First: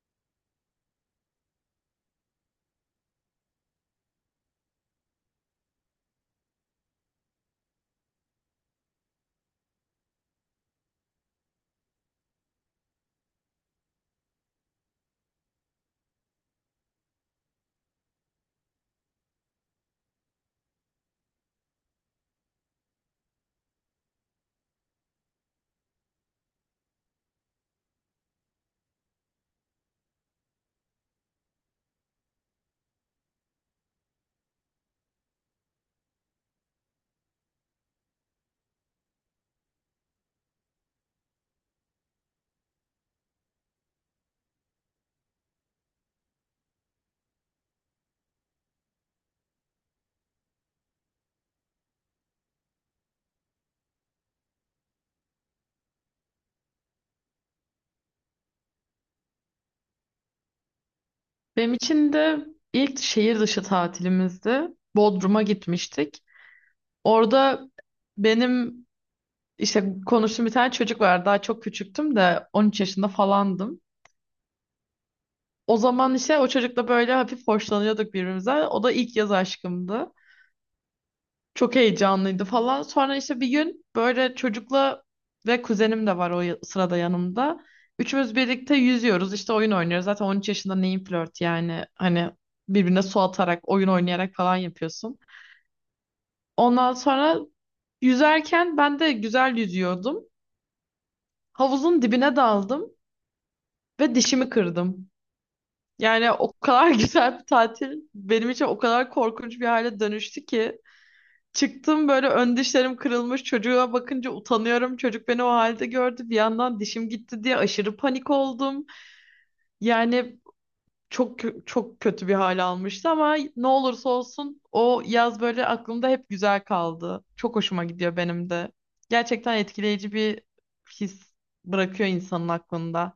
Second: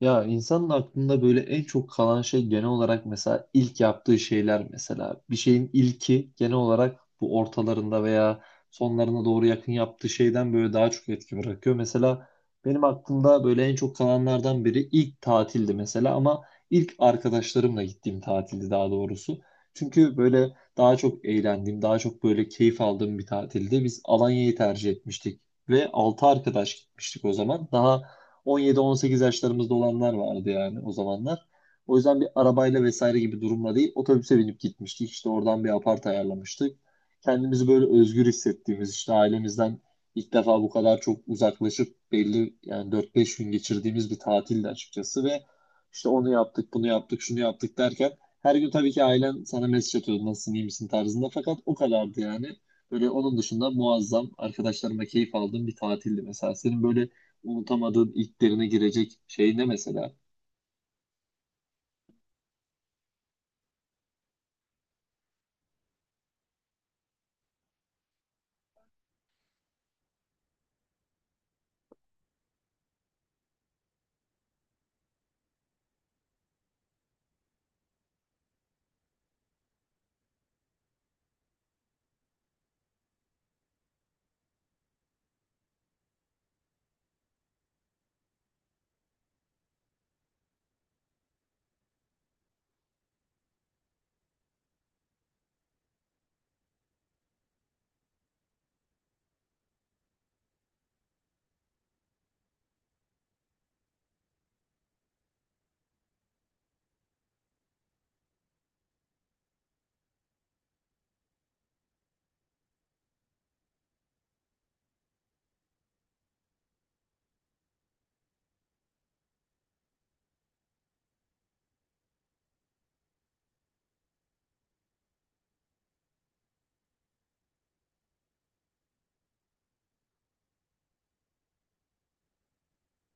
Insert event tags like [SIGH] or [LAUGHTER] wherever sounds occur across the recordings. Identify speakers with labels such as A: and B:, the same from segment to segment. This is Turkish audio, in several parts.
A: Ya insanın aklında böyle en çok kalan şey genel olarak mesela ilk yaptığı şeyler mesela. Bir şeyin ilki genel olarak bu ortalarında veya sonlarına doğru yakın yaptığı şeyden böyle daha çok etki bırakıyor. Mesela benim aklımda böyle en çok kalanlardan biri ilk tatildi mesela ama ilk arkadaşlarımla gittiğim tatildi daha doğrusu. Çünkü böyle daha çok eğlendiğim, daha çok böyle keyif aldığım bir tatildi. Biz Alanya'yı tercih etmiştik ve 6 arkadaş gitmiştik o zaman. Daha 17-18 yaşlarımızda olanlar vardı yani o zamanlar. O yüzden bir arabayla vesaire gibi durumla değil otobüse binip gitmiştik. İşte oradan bir apart ayarlamıştık. Kendimizi böyle özgür hissettiğimiz işte ailemizden ilk defa bu kadar çok uzaklaşıp belli yani 4-5 gün geçirdiğimiz bir tatildi açıkçası ve işte onu yaptık, bunu yaptık, şunu yaptık derken her gün tabii ki ailen sana mesaj atıyordu nasılsın, iyi misin tarzında fakat o kadardı yani. Böyle onun dışında muazzam arkadaşlarıma keyif aldığım bir tatildi mesela. Senin böyle unutamadığın ilklerine girecek şey ne mesela?
B: Benim için de ilk şehir dışı tatilimizdi. Bodrum'a gitmiştik. Orada benim işte konuştuğum bir tane çocuk var. Daha çok küçüktüm de 13 yaşında falandım. O zaman işte o çocukla böyle hafif hoşlanıyorduk birbirimizden. O da ilk yaz aşkımdı. Çok heyecanlıydı falan. Sonra işte bir gün böyle çocukla ve kuzenim de var sırada yanımda. Üçümüz birlikte yüzüyoruz işte oyun oynuyoruz. Zaten 13 yaşında neyin flört, yani hani birbirine su atarak, oyun oynayarak falan yapıyorsun. Ondan sonra yüzerken ben de güzel yüzüyordum. Havuzun dibine daldım ve dişimi kırdım. Yani o kadar [LAUGHS] güzel bir tatil benim için o kadar korkunç bir hale dönüştü ki. Çıktım, böyle ön dişlerim kırılmış, çocuğa bakınca utanıyorum. Çocuk beni o halde gördü. Bir yandan dişim gitti diye aşırı panik oldum. Yani çok kötü bir hal almıştı ama ne olursa olsun o yaz böyle aklımda hep güzel kaldı. Çok hoşuma gidiyor benim de. Gerçekten etkileyici bir his bırakıyor insanın aklında.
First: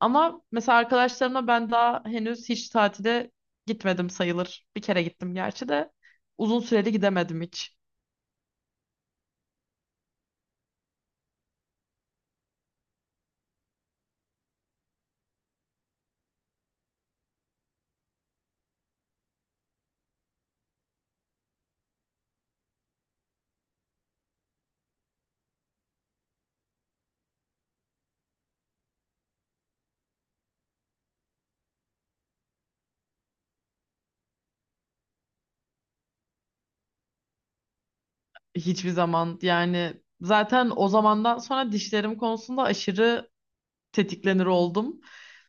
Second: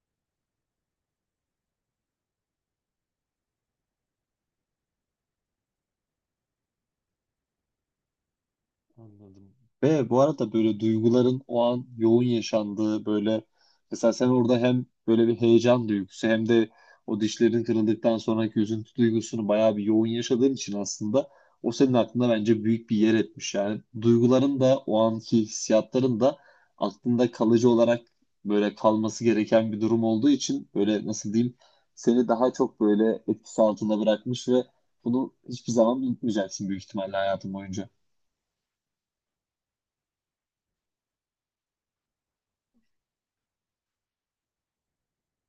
B: Ama mesela arkadaşlarımla ben daha henüz hiç tatile gitmedim sayılır. Bir kere gittim gerçi de uzun süreli gidemedim hiç.
A: Anladım. Ve bu arada böyle duyguların o an yoğun yaşandığı böyle mesela sen orada hem böyle bir heyecan duygusu hem de o dişlerin kırıldıktan sonraki üzüntü duygusunu bayağı bir yoğun yaşadığın için aslında o senin aklında bence büyük bir yer etmiş. Yani duyguların da o anki hissiyatların da aklında kalıcı olarak böyle kalması gereken bir durum olduğu için böyle nasıl diyeyim seni daha çok böyle etkisi altında bırakmış ve bunu hiçbir zaman unutmayacaksın büyük ihtimalle hayatın boyunca.
B: Hiçbir zaman, yani zaten o zamandan sonra dişlerim konusunda aşırı tetiklenir oldum.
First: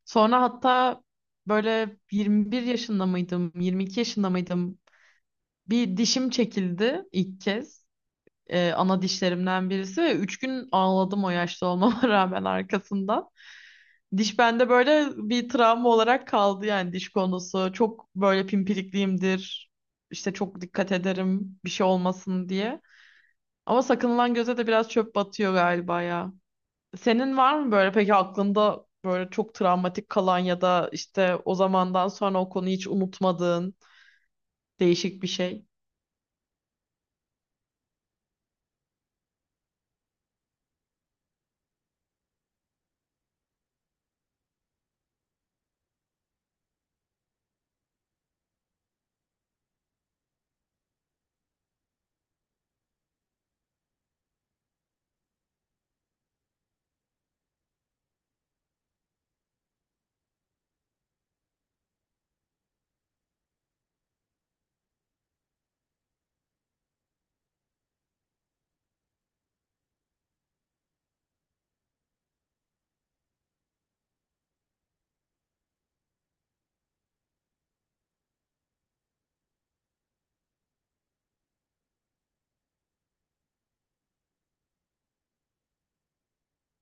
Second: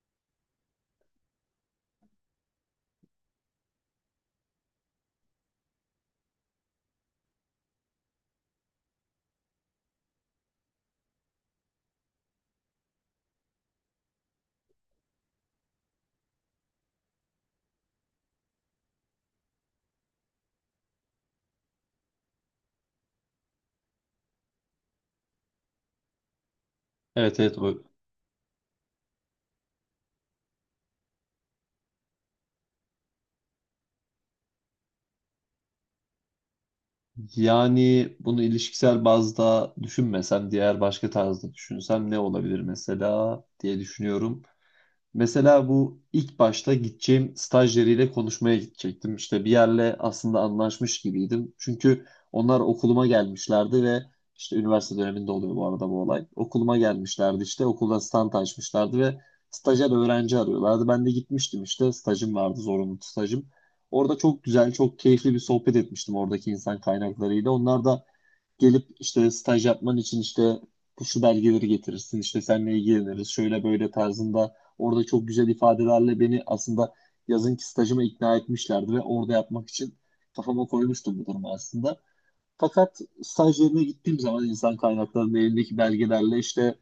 B: Sonra hatta böyle 21 yaşında mıydım, 22 yaşında mıydım? Bir dişim çekildi ilk kez. Ana dişlerimden birisi ve 3 gün ağladım o yaşta olmama [LAUGHS] rağmen arkasından. Diş bende böyle bir travma olarak kaldı, yani diş konusu. Çok böyle pimpirikliyimdir. İşte çok dikkat ederim bir şey olmasın diye. Ama sakınılan göze de biraz çöp batıyor galiba ya. Senin
A: Evet, evet,
B: var mı
A: o.
B: böyle peki aklında böyle çok travmatik kalan ya da işte o zamandan sonra o konuyu hiç unutmadığın değişik bir şey?
A: Yani bunu ilişkisel bazda düşünmesem, diğer başka tarzda düşünsem ne olabilir mesela diye düşünüyorum. Mesela bu ilk başta gideceğim stajyeriyle konuşmaya gidecektim. İşte bir yerle aslında anlaşmış gibiydim. Çünkü onlar okuluma gelmişlerdi ve işte üniversite döneminde oluyor bu arada bu olay. Okuluma gelmişlerdi, işte okulda stand açmışlardı ve stajyer öğrenci arıyorlardı. Ben de gitmiştim, işte stajım vardı, zorunlu stajım. Orada çok güzel, çok keyifli bir sohbet etmiştim oradaki insan kaynaklarıyla. Onlar da gelip işte staj yapman için işte şu belgeleri getirirsin, işte seninle ilgileniriz, şöyle böyle tarzında orada çok güzel ifadelerle beni aslında yazınki stajıma ikna etmişlerdi ve orada yapmak için kafama koymuştum bu durumu aslında. Fakat staj yerine gittiğim zaman insan kaynaklarının elindeki belgelerle işte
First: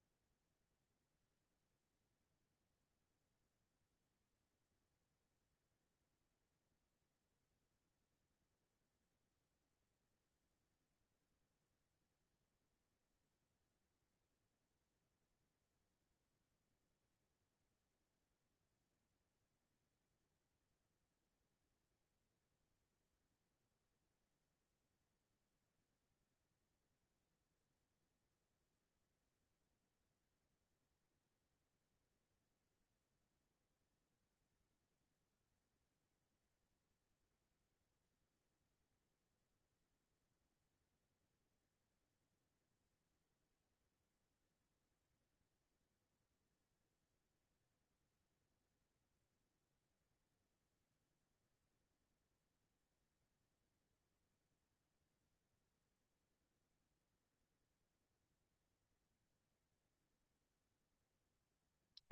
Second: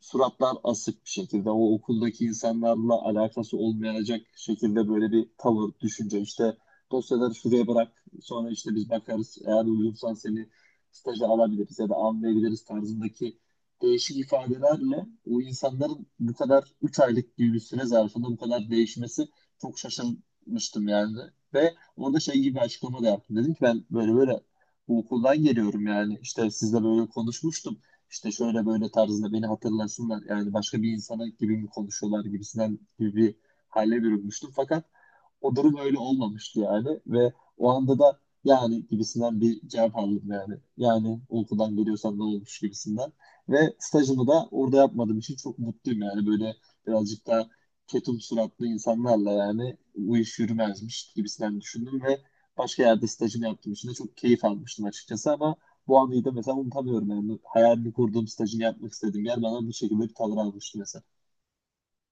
A: suratlar asık bir şekilde, o okuldaki insanlarla alakası olmayacak şekilde böyle bir tavır, düşünce, işte dosyaları şuraya bırak, sonra işte biz bakarız, eğer uygunsan seni staja alabiliriz ya da almayabiliriz tarzındaki değişik ifadelerle o insanların bu kadar 3 aylık gibi bir süre zarfında bu kadar değişmesi çok şaşırmıştım yani. Ve orada şey gibi bir açıklama da yaptım. Dedim ki ben böyle böyle bu okuldan geliyorum yani, işte sizle böyle konuşmuştum. İşte şöyle böyle tarzında beni hatırlasınlar yani, başka bir insana gibi mi konuşuyorlar gibisinden gibi bir hale bürünmüştüm. Fakat o durum öyle olmamıştı yani ve o anda da yani gibisinden bir cevap aldım yani. Yani o okuldan geliyorsan ne olmuş gibisinden. Ve stajımı da orada yapmadığım için çok mutluyum yani, böyle birazcık daha ketum suratlı insanlarla yani bu iş yürümezmiş gibisinden düşündüm ve başka yerde stajımı yaptığım için de çok keyif almıştım açıkçası, ama bu anıyı da mesela unutamıyorum yani, hayalini kurduğum, stajını yapmak istediğim yer bana bu şekilde bir tavır almıştı mesela.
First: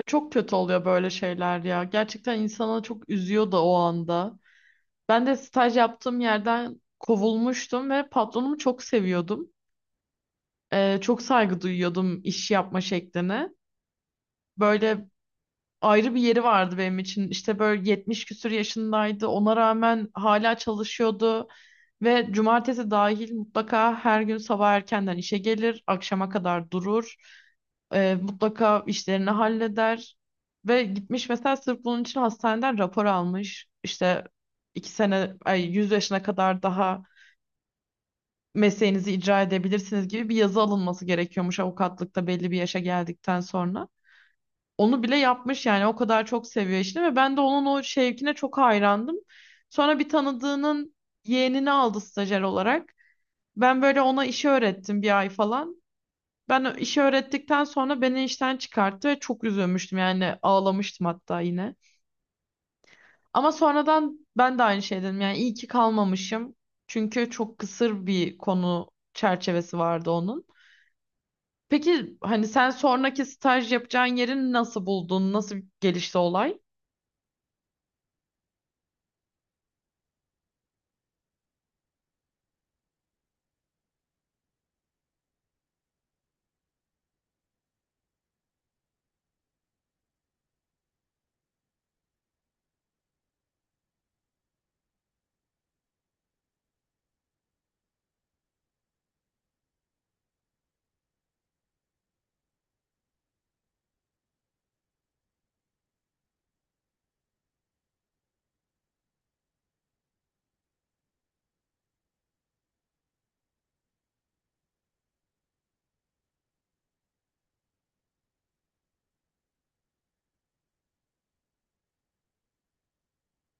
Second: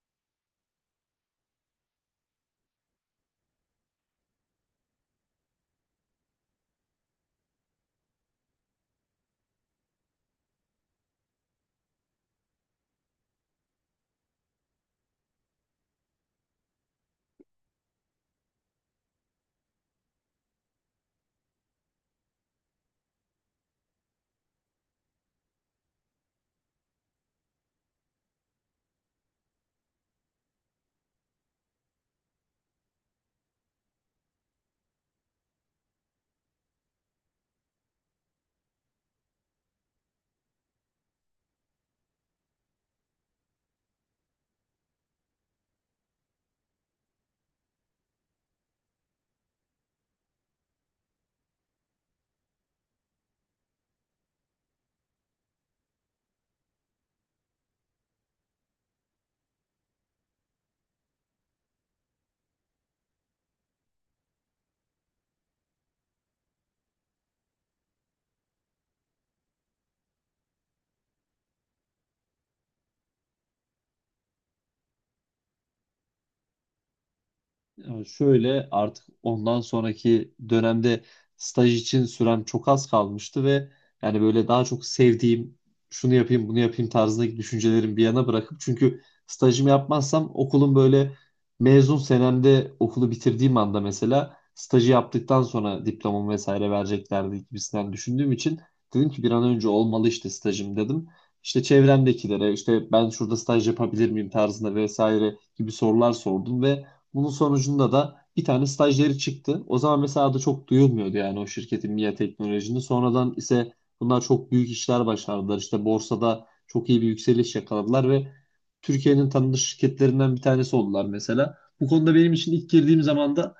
B: Çok kötü oluyor böyle şeyler ya. Gerçekten insana çok üzüyor da o anda. Ben de staj yaptığım yerden kovulmuştum ve patronumu çok seviyordum. Çok saygı duyuyordum iş yapma şekline. Böyle ayrı bir yeri vardı benim için. İşte böyle 70 küsur yaşındaydı. Ona rağmen hala çalışıyordu. Ve cumartesi dahil mutlaka her gün sabah erkenden işe gelir, akşama kadar durur. Mutlaka işlerini halleder. Ve gitmiş mesela sırf bunun için hastaneden rapor almış. İşte iki sene, ay, 100 yaşına kadar daha mesleğinizi icra edebilirsiniz gibi bir yazı alınması gerekiyormuş avukatlıkta belli bir yaşa geldikten sonra. Onu bile yapmış yani o kadar çok seviyor işini ve ben de onun o şevkine çok hayrandım. Sonra bir tanıdığının yeğenini aldı stajyer olarak. Ben böyle ona işi öğrettim bir ay falan. Ben işi öğrettikten sonra beni işten çıkarttı ve çok üzülmüştüm, yani ağlamıştım hatta yine. Ama sonradan ben de aynı şey dedim, yani iyi ki kalmamışım. Çünkü çok kısır bir konu çerçevesi vardı onun. Peki hani sen sonraki staj yapacağın yeri nasıl buldun? Nasıl gelişti olay?
A: Ya şöyle, artık ondan sonraki dönemde staj için sürem çok az kalmıştı ve yani böyle daha çok sevdiğim şunu yapayım bunu yapayım tarzındaki düşüncelerimi bir yana bırakıp, çünkü stajımı yapmazsam okulun böyle mezun senemde okulu bitirdiğim anda mesela stajı yaptıktan sonra diplomamı vesaire vereceklerdi gibisinden düşündüğüm için dedim ki bir an önce olmalı işte stajım dedim. İşte çevremdekilere işte ben şurada staj yapabilir miyim tarzında vesaire gibi sorular sordum ve bunun sonucunda da bir tane stajyeri çıktı. O zaman mesela da çok duyulmuyordu yani, o şirketin, MİA teknolojinin. Sonradan ise bunlar çok büyük işler başardılar. İşte borsada çok iyi bir yükseliş yakaladılar ve Türkiye'nin tanınmış şirketlerinden bir tanesi oldular mesela. Bu konuda benim için ilk girdiğim zaman da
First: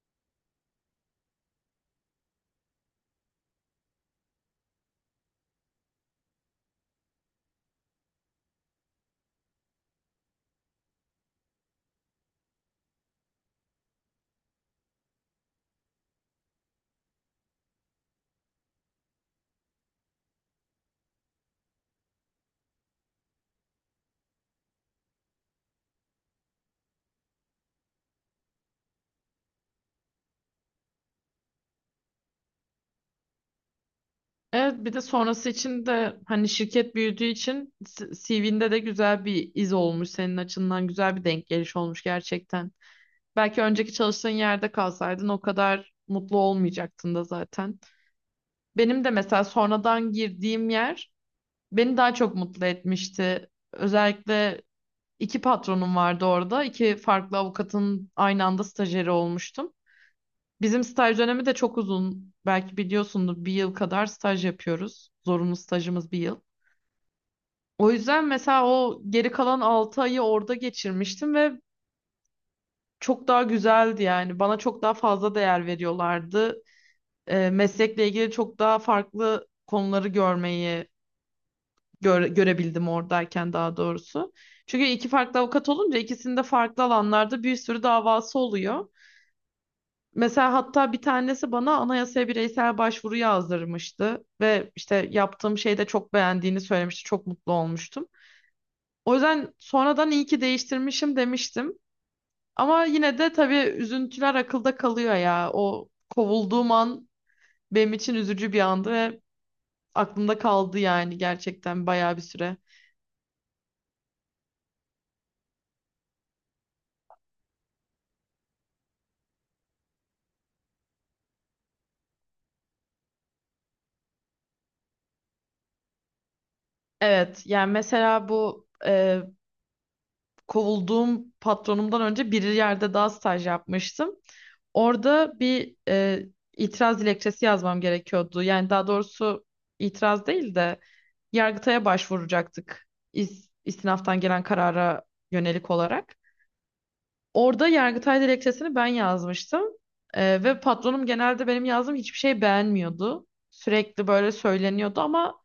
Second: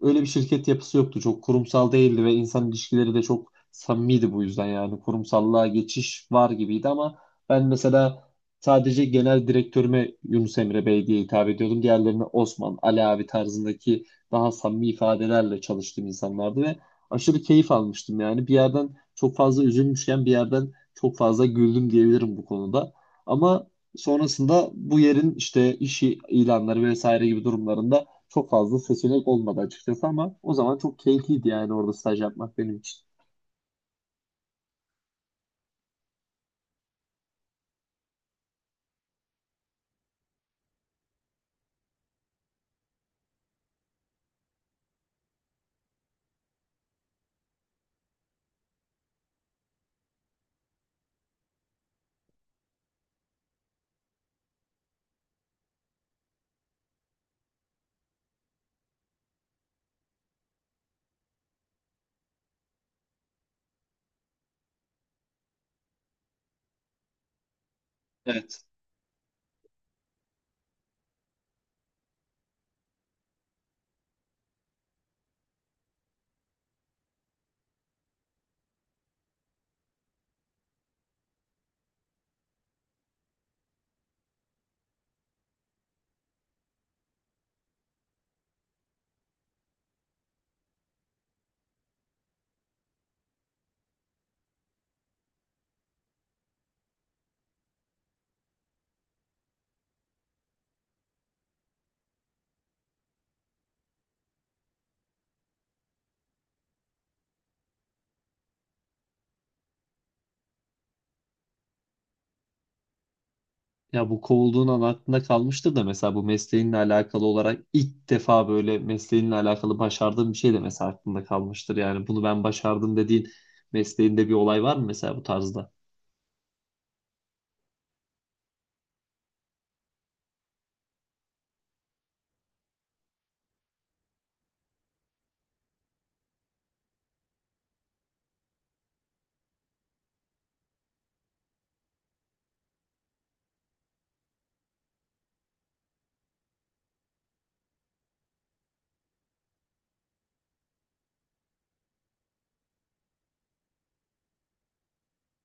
A: öyle bir şirket yapısı yoktu. Çok kurumsal değildi ve insan ilişkileri de çok samimiydi bu yüzden yani. Kurumsallığa geçiş var gibiydi ama ben mesela sadece genel direktörüme Yunus Emre Bey diye hitap ediyordum. Diğerlerine Osman, Ali abi tarzındaki daha samimi ifadelerle çalıştığım insanlardı ve aşırı keyif almıştım yani. Bir yerden çok fazla üzülmüşken bir yerden çok fazla güldüm diyebilirim bu konuda. Ama sonrasında bu yerin işte iş ilanları vesaire gibi durumlarında çok fazla seçenek olmadı açıkçası, ama o zaman çok keyifliydi yani orada staj yapmak benim için.
B: Evet, bir de sonrası için de hani şirket büyüdüğü için CV'nde de güzel bir iz olmuş, senin açından güzel bir denk geliş olmuş gerçekten. Belki önceki çalıştığın yerde kalsaydın o kadar mutlu olmayacaktın da zaten. Benim de mesela sonradan girdiğim yer beni daha çok mutlu etmişti. Özellikle iki patronum vardı orada. İki farklı avukatın aynı anda stajyeri olmuştum. Bizim staj dönemi de çok uzun. Belki biliyorsundur, bir yıl kadar staj yapıyoruz. Zorunlu stajımız bir yıl. O yüzden
A: Evet.
B: mesela o geri kalan 6 ayı orada geçirmiştim ve çok daha güzeldi yani. Bana çok daha fazla değer veriyorlardı. Meslekle ilgili çok daha farklı konuları görmeyi görebildim oradayken, daha doğrusu. Çünkü iki farklı avukat olunca ikisinin de farklı alanlarda bir sürü davası oluyor. Mesela hatta bir tanesi bana anayasaya bireysel başvuru yazdırmıştı ve işte yaptığım şeyi de çok beğendiğini söylemişti. Çok mutlu olmuştum. O yüzden sonradan iyi ki değiştirmişim demiştim. Ama yine de tabii üzüntüler akılda kalıyor ya. O kovulduğum an benim için üzücü bir andı ve aklımda kaldı yani gerçekten bayağı bir süre.
A: Ya bu kovulduğun an aklında kalmıştır da mesela bu mesleğinle alakalı olarak ilk defa böyle mesleğinle alakalı başardığın bir şey de mesela aklında kalmıştır. Yani bunu ben başardım dediğin mesleğinde bir olay var mı mesela bu tarzda?
B: Evet, yani mesela bu kovulduğum patronumdan önce bir yerde daha staj yapmıştım. Orada bir itiraz dilekçesi yazmam gerekiyordu. Yani daha doğrusu itiraz değil de Yargıtay'a başvuracaktık, istinaftan gelen karara yönelik olarak. Orada Yargıtay dilekçesini ben yazmıştım. Ve patronum genelde benim yazdığım hiçbir şey beğenmiyordu. Sürekli böyle söyleniyordu ama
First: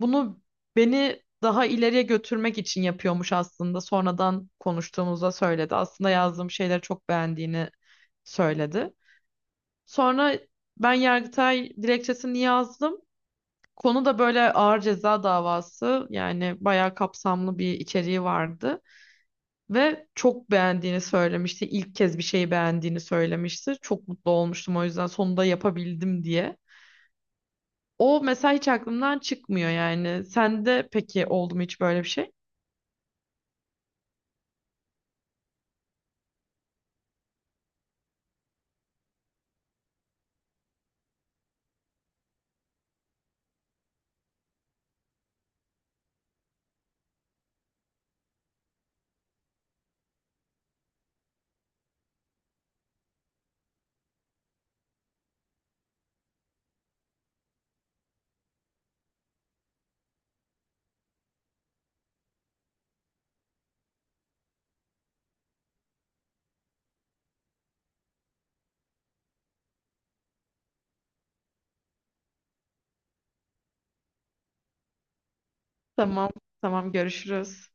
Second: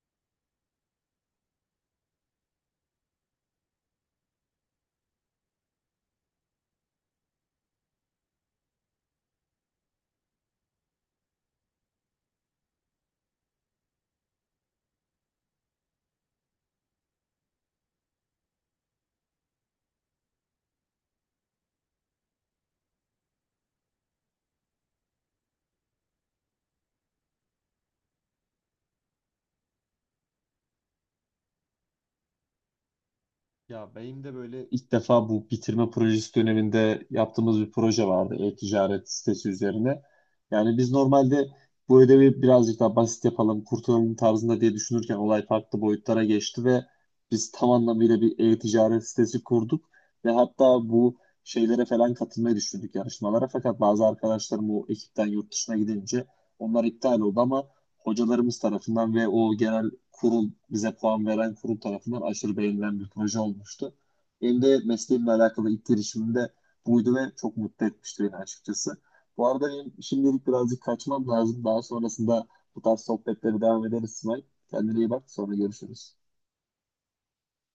B: bunu beni daha ileriye götürmek için yapıyormuş aslında. Sonradan konuştuğumuzda söyledi. Aslında yazdığım şeyleri çok beğendiğini söyledi. Sonra ben Yargıtay dilekçesini yazdım. Konu da böyle ağır ceza davası, yani bayağı kapsamlı bir içeriği vardı ve çok beğendiğini söylemişti. İlk kez bir şeyi beğendiğini söylemişti. Çok mutlu olmuştum o yüzden, sonunda yapabildim diye. O mesela hiç aklımdan çıkmıyor yani. Sende peki oldu mu hiç böyle bir şey?
A: Ya benim de böyle ilk defa bu bitirme projesi döneminde yaptığımız bir proje vardı e-ticaret sitesi üzerine. Yani biz normalde bu ödevi birazcık daha basit yapalım, kurtulalım tarzında diye düşünürken olay farklı boyutlara geçti ve biz tam anlamıyla bir e-ticaret sitesi kurduk ve hatta bu şeylere falan katılmayı düşündük, yarışmalara. Fakat bazı arkadaşlarım o ekipten yurt dışına gidince onlar iptal oldu, ama hocalarımız tarafından ve o genel kurul, bize puan veren kurul tarafından aşırı beğenilen bir proje olmuştu. Benim de mesleğimle alakalı ilk girişimimde buydu ve çok mutlu etmişti beni açıkçası. Bu arada benim şimdilik birazcık kaçmam lazım. Daha sonrasında bu tarz sohbetleri devam ederiz İsmail. Kendine iyi bak. Sonra görüşürüz.
B: Tamam, tamam, görüşürüz.